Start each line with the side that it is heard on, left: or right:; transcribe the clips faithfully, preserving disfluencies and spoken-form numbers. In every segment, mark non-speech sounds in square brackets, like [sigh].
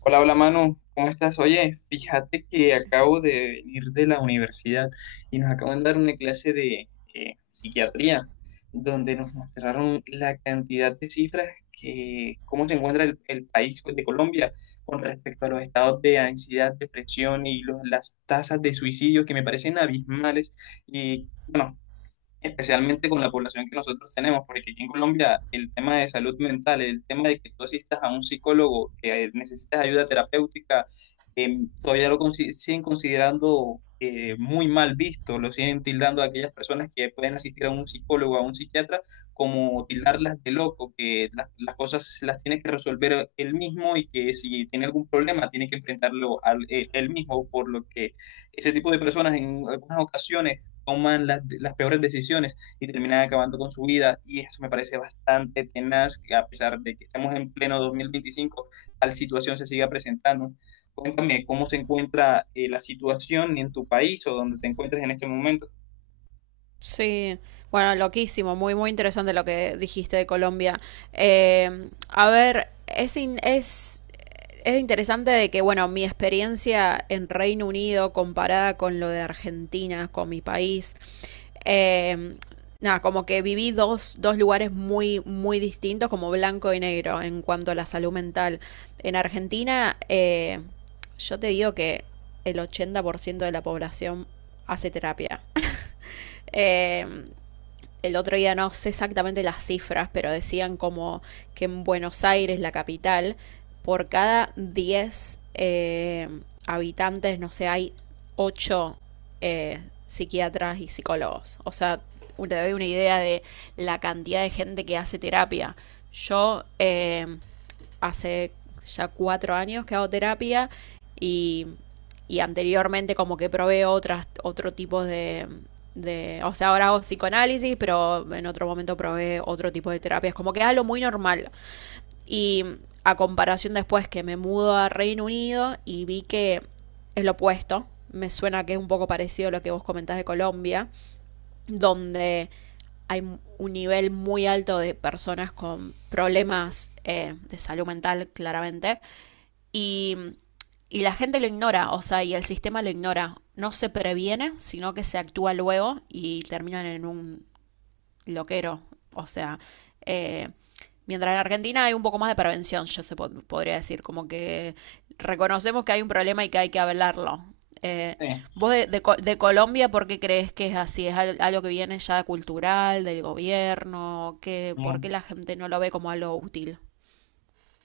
left: Hola, hola Manu, ¿cómo estás? Oye, fíjate que acabo de venir de la universidad y nos acaban de dar una clase de eh, psiquiatría, donde nos mostraron la cantidad de cifras que, cómo se encuentra el, el país pues, de Colombia con respecto a los estados de ansiedad, depresión y los- las tasas de suicidio que me parecen abismales. Y bueno, especialmente con la población que nosotros tenemos, porque aquí en Colombia el tema de salud mental, el tema de que tú asistas a un psicólogo, que eh, necesitas ayuda terapéutica, eh, todavía lo consi- siguen considerando eh, muy mal visto, lo siguen tildando a aquellas personas que pueden asistir a un psicólogo, a un psiquiatra, como tildarlas de loco, que las, las cosas las tiene que resolver él mismo y que si tiene algún problema tiene que enfrentarlo al- él él mismo, por lo que ese tipo de personas en algunas ocasiones toman la- las peores decisiones y terminan acabando con su vida. Y eso me parece bastante tenaz, que a pesar de que estamos en pleno dos mil veinticinco, tal situación se siga presentando. Cuéntame cómo se encuentra eh, la situación en tu país o donde te encuentres en este momento.
right: Sí, bueno, loquísimo, muy, muy interesante lo que dijiste de Colombia. Eh, a ver, es, in- es, es interesante de que, bueno, mi experiencia en Reino Unido comparada con lo de Argentina, con mi país, eh, nada, como que viví dos, dos lugares muy, muy distintos, como blanco y negro, en cuanto a la salud mental. En Argentina, eh, yo te digo que el ochenta por ciento de la población hace terapia. [laughs] Eh, el otro día no sé exactamente las cifras, pero decían como que en Buenos Aires, la capital, por cada diez eh, habitantes, no sé, hay ocho psiquiatras y psicólogos. O sea, te doy una idea de la cantidad de gente que hace terapia. Yo eh, Hace ya cuatro años que hago terapia y y anteriormente como que probé otras, otro tipo de, de, o sea, ahora hago psicoanálisis, pero en otro momento probé otro tipo de terapias, como que es algo muy normal. Y a comparación después que me mudo a Reino Unido y vi que es lo opuesto, me suena que es un poco parecido a lo que vos comentás de Colombia, donde hay un nivel muy alto de personas con problemas eh, de salud mental, claramente, y, y la gente lo ignora, o sea, y el sistema lo ignora. No se previene, sino que se actúa luego y terminan en un loquero. O sea, eh, mientras en Argentina hay un poco más de prevención, yo se po- podría decir, como que reconocemos que hay un problema y que hay que hablarlo. Eh, Vos de, de Co- de Colombia, ¿por qué crees que es así? ¿Es al- algo que viene ya cultural, del gobierno? ¿Qué,
left: Eh,
right: ¿Por qué la gente no lo ve como algo útil?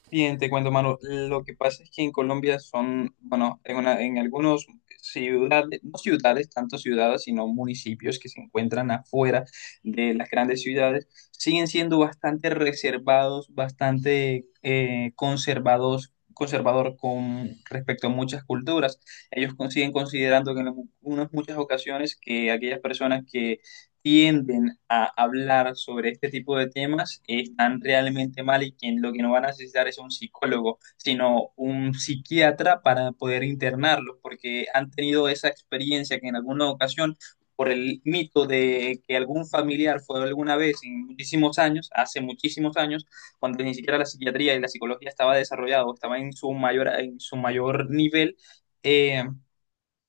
left: Bien, te cuento, Manu. Lo que pasa es que en Colombia son, bueno, en, una- en algunos ciudades, no ciudades, tanto ciudades, sino municipios que se encuentran afuera de las grandes ciudades, siguen siendo bastante reservados, bastante eh, conservados, conservador con respecto a muchas culturas. Ellos con- siguen considerando que en algunas muchas ocasiones que aquellas personas que tienden a hablar sobre este tipo de temas eh, están realmente mal y que lo que no van a necesitar es un psicólogo, sino un psiquiatra para poder internarlos, porque han tenido esa experiencia que en alguna ocasión, por el mito de que algún familiar fue alguna vez en muchísimos años, hace muchísimos años, cuando ni siquiera la psiquiatría y la psicología estaba desarrollado, estaba en su mayor, en su mayor nivel, eh,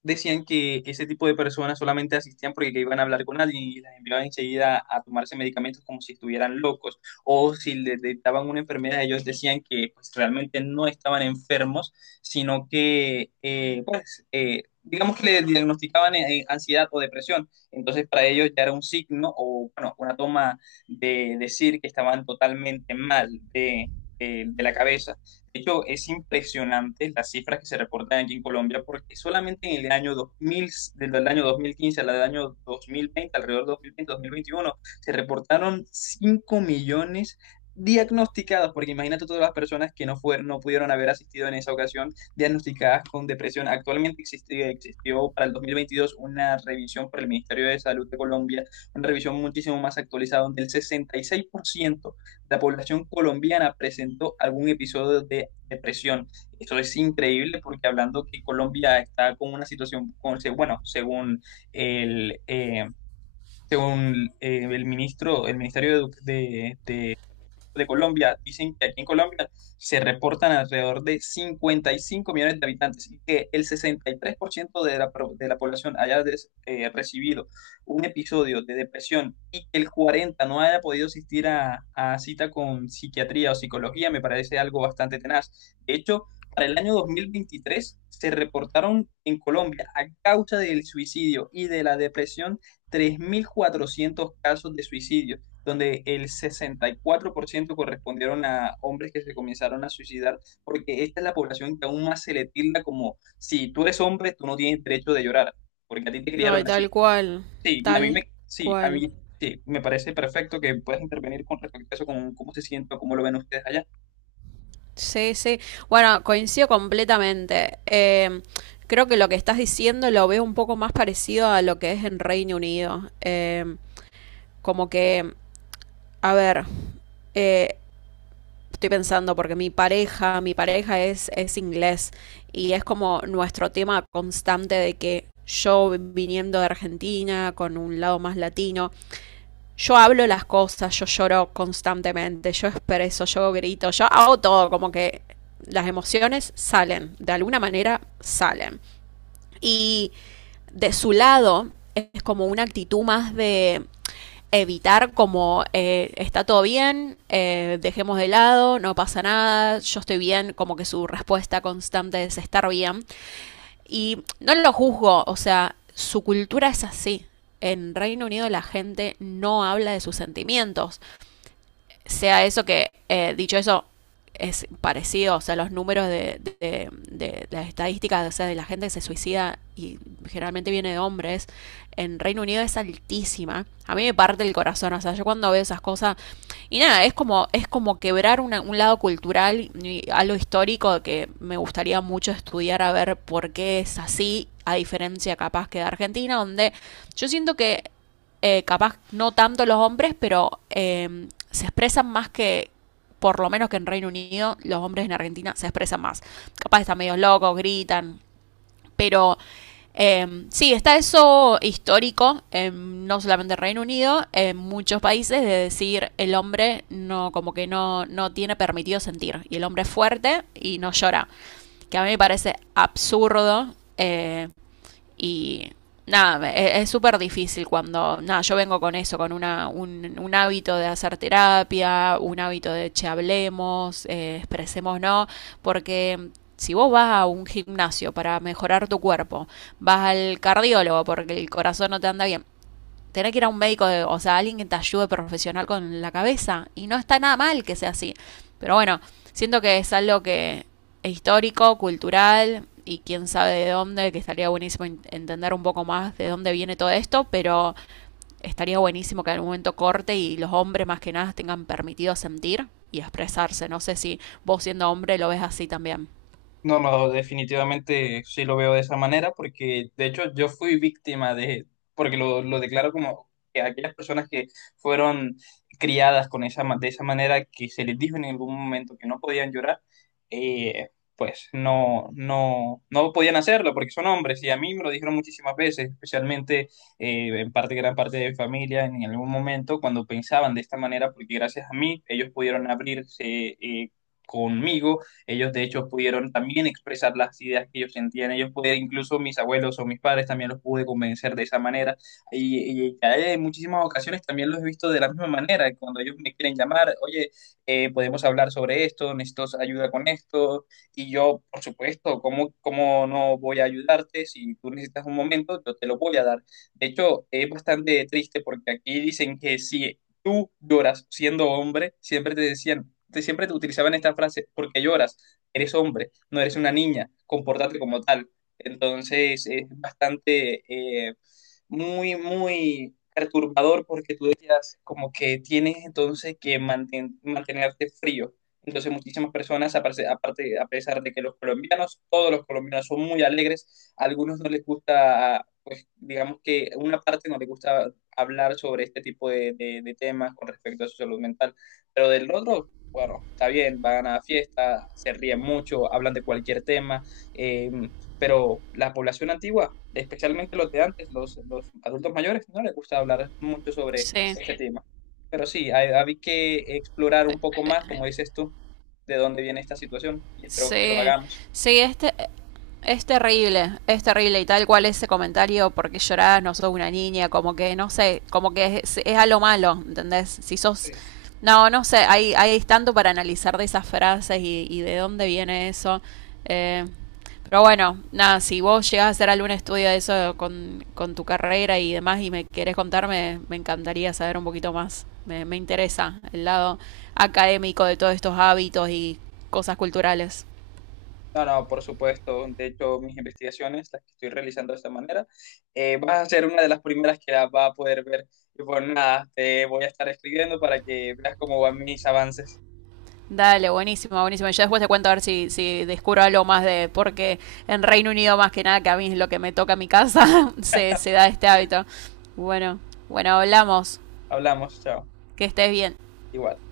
left: decían que ese tipo de personas solamente asistían porque que iban a hablar con alguien y las enviaban enseguida a tomarse medicamentos como si estuvieran locos o si les detectaban una enfermedad, ellos decían que pues, realmente no estaban enfermos, sino que eh, pues, eh, digamos que le diagnosticaban eh, ansiedad o depresión, entonces para ellos ya era un signo o bueno, una toma de decir que estaban totalmente mal de, de de la cabeza. De hecho, es impresionante las cifras que se reportan aquí en Colombia, porque solamente en el año dos mil, desde el año dos mil quince al año dos mil veinte, alrededor de dos mil veinte-dos mil veintiuno, se reportaron cinco millones diagnosticadas, porque imagínate todas las personas que no, fueron, no pudieron haber asistido en esa ocasión, diagnosticadas con depresión. Actualmente existió, existió para el dos mil veintidós una revisión por el Ministerio de Salud de Colombia, una revisión muchísimo más actualizada, donde el sesenta y seis por ciento la población colombiana presentó algún episodio de depresión. Eso es increíble porque hablando que Colombia está con una situación, con- se- bueno, según el, eh, según eh, el ministro, el Ministerio de, Edu- de de Colombia. Dicen que aquí en Colombia se reportan alrededor de cincuenta y cinco millones de habitantes y que el sesenta y tres por ciento de la, pro- de la población haya des- eh, recibido un episodio de depresión y que el cuarenta por ciento no haya podido asistir a, a cita con psiquiatría o psicología, me parece algo bastante tenaz. De hecho, para el año dos mil veintitrés se reportaron en Colombia a causa del suicidio y de la depresión tres mil cuatrocientos casos de suicidio donde el sesenta y cuatro por ciento correspondieron a hombres que se comenzaron a suicidar, porque esta es la población que aún más se le tilda como, si tú eres hombre, tú no tienes derecho de llorar, porque a ti te criaron
right: Ay,
left: así.
right: tal cual,
left: Sí, y a mí
right: tal
left: me, sí, a
right: cual.
left: mí, sí, me parece perfecto que puedas intervenir con respecto a eso, con cómo se siente, o cómo lo ven ustedes allá.
right: Sí, sí. Bueno, coincido completamente. Eh, creo que lo que estás diciendo lo veo un poco más parecido a lo que es en Reino Unido. Eh, como que, a ver, eh, estoy pensando porque mi pareja, mi pareja es, es inglés y es como nuestro tema constante de que yo viniendo de Argentina con un lado más latino, yo hablo las cosas, yo lloro constantemente, yo expreso, yo grito, yo hago todo, como que las emociones salen, de alguna manera salen. Y de su lado es como una actitud más de evitar como eh, está todo bien, eh, dejemos de lado, no pasa nada, yo estoy bien, como que su respuesta constante es estar bien. Y no lo juzgo, o sea, su cultura es así. En Reino Unido la gente no habla de sus sentimientos sea eso que, eh, dicho eso, es parecido, o sea, los números de, de, de de las estadísticas, o sea, de la gente que se suicida y generalmente viene de hombres, en Reino Unido es altísima. A mí me parte el corazón, o sea, yo cuando veo esas cosas y nada, es como es como quebrar una, un lado cultural y algo histórico que me gustaría mucho estudiar a ver por qué es así, a diferencia capaz que de Argentina, donde yo siento que eh, capaz no tanto los hombres, pero eh, se expresan más que, por lo menos que en Reino Unido, los hombres en Argentina se expresan más. Capaz están medio locos, gritan, pero eh, sí, está eso histórico, eh, no solamente en Reino Unido, en muchos países, de decir el hombre no, como que no, no tiene permitido sentir. Y el hombre es fuerte y no llora. Que a mí me parece absurdo. Eh, y nada, e- es súper difícil cuando, nada, yo vengo con eso, con una, un, un hábito de hacer terapia, un hábito de che, hablemos, eh, expresemos, ¿no? Porque si vos vas a un gimnasio para mejorar tu cuerpo, vas al cardiólogo porque el corazón no te anda bien, tener que ir a un médico, de- o sea, alguien que te ayude profesional con la cabeza. Y no está nada mal que sea así. Pero bueno, siento que es algo que es histórico, cultural y quién sabe de dónde, que estaría buenísimo entender un poco más de dónde viene todo esto, pero estaría buenísimo que en algún momento corte y los hombres más que nada tengan permitido sentir y expresarse. No sé si vos siendo hombre lo ves así también.
left: No, no, definitivamente sí lo veo de esa manera, porque de hecho yo fui víctima de, porque lo, lo declaro como que aquellas personas que fueron criadas con esa, ma- de esa manera, que se les dijo en algún momento que no podían llorar, eh, pues no, no, no podían hacerlo porque son hombres, y a mí me lo dijeron muchísimas veces, especialmente eh, en parte, gran parte de mi familia, en algún momento cuando pensaban de esta manera, porque gracias a mí ellos pudieron abrirse eh, conmigo. Ellos de hecho pudieron también expresar las ideas que ellos sentían, ellos pudieron, incluso mis abuelos o mis padres también los pude convencer de esa manera. Y, y en muchísimas ocasiones también los he visto de la misma manera, cuando ellos me quieren llamar, oye, eh, podemos hablar sobre esto, necesito ayuda con esto, y yo, por supuesto, ¿cómo, cómo no voy a ayudarte? Si tú necesitas un momento, yo te lo voy a dar. De hecho, es bastante triste porque aquí dicen que si tú lloras siendo hombre, siempre te decían, te, siempre te utilizaban esta frase: porque lloras? Eres hombre, no eres una niña, compórtate como tal. Entonces es bastante, eh, muy, muy perturbador porque tú decías como que tienes entonces que manten- mantenerte frío. Entonces muchísimas personas, aparte, aparte- a pesar de que los colombianos, todos los colombianos son muy alegres, a algunos no les gusta, pues digamos que una parte no les gusta hablar sobre este tipo de, de- de temas con respecto a su salud mental, pero del otro bueno, está bien, van a la fiesta, se ríen mucho, hablan de cualquier tema, eh, pero la población antigua, especialmente los de antes, los, los adultos mayores, no les gusta hablar mucho sobre
right: Sí,
left: este Sí. tema. Pero sí, hay, hay que explorar un poco más, como dices tú, de dónde viene esta situación y espero que lo
right: sí,
left: hagamos.
right: sí, este es terrible, es terrible y tal cual ese comentario, porque llorás, no sos una niña, como que, no sé, como que es, es a lo malo, ¿entendés? Si sos... No, no sé, hay, hay tanto para analizar de esas frases y, y de dónde viene eso. Eh, pero bueno, nada, si vos llegás a hacer algún estudio de eso con, con tu carrera y demás y me querés contarme, me encantaría saber un poquito más. Me, me interesa el lado académico de todos estos hábitos y cosas culturales.
left: No, no, por supuesto. De hecho, mis investigaciones, las que estoy realizando de esta manera, eh, vas a ser una de las primeras que las va a poder ver. Y pues nada, te voy a estar escribiendo para que veas cómo van mis avances.
right: Dale, buenísimo, buenísimo. Ya después te cuento a ver si, si descubro algo más de, porque en Reino Unido más que nada, que a mí es lo que me toca en mi casa, [laughs] se, se da este hábito. Bueno, bueno, hablamos.
left: Hablamos, chao.
right: Que estés bien.
left: Igual.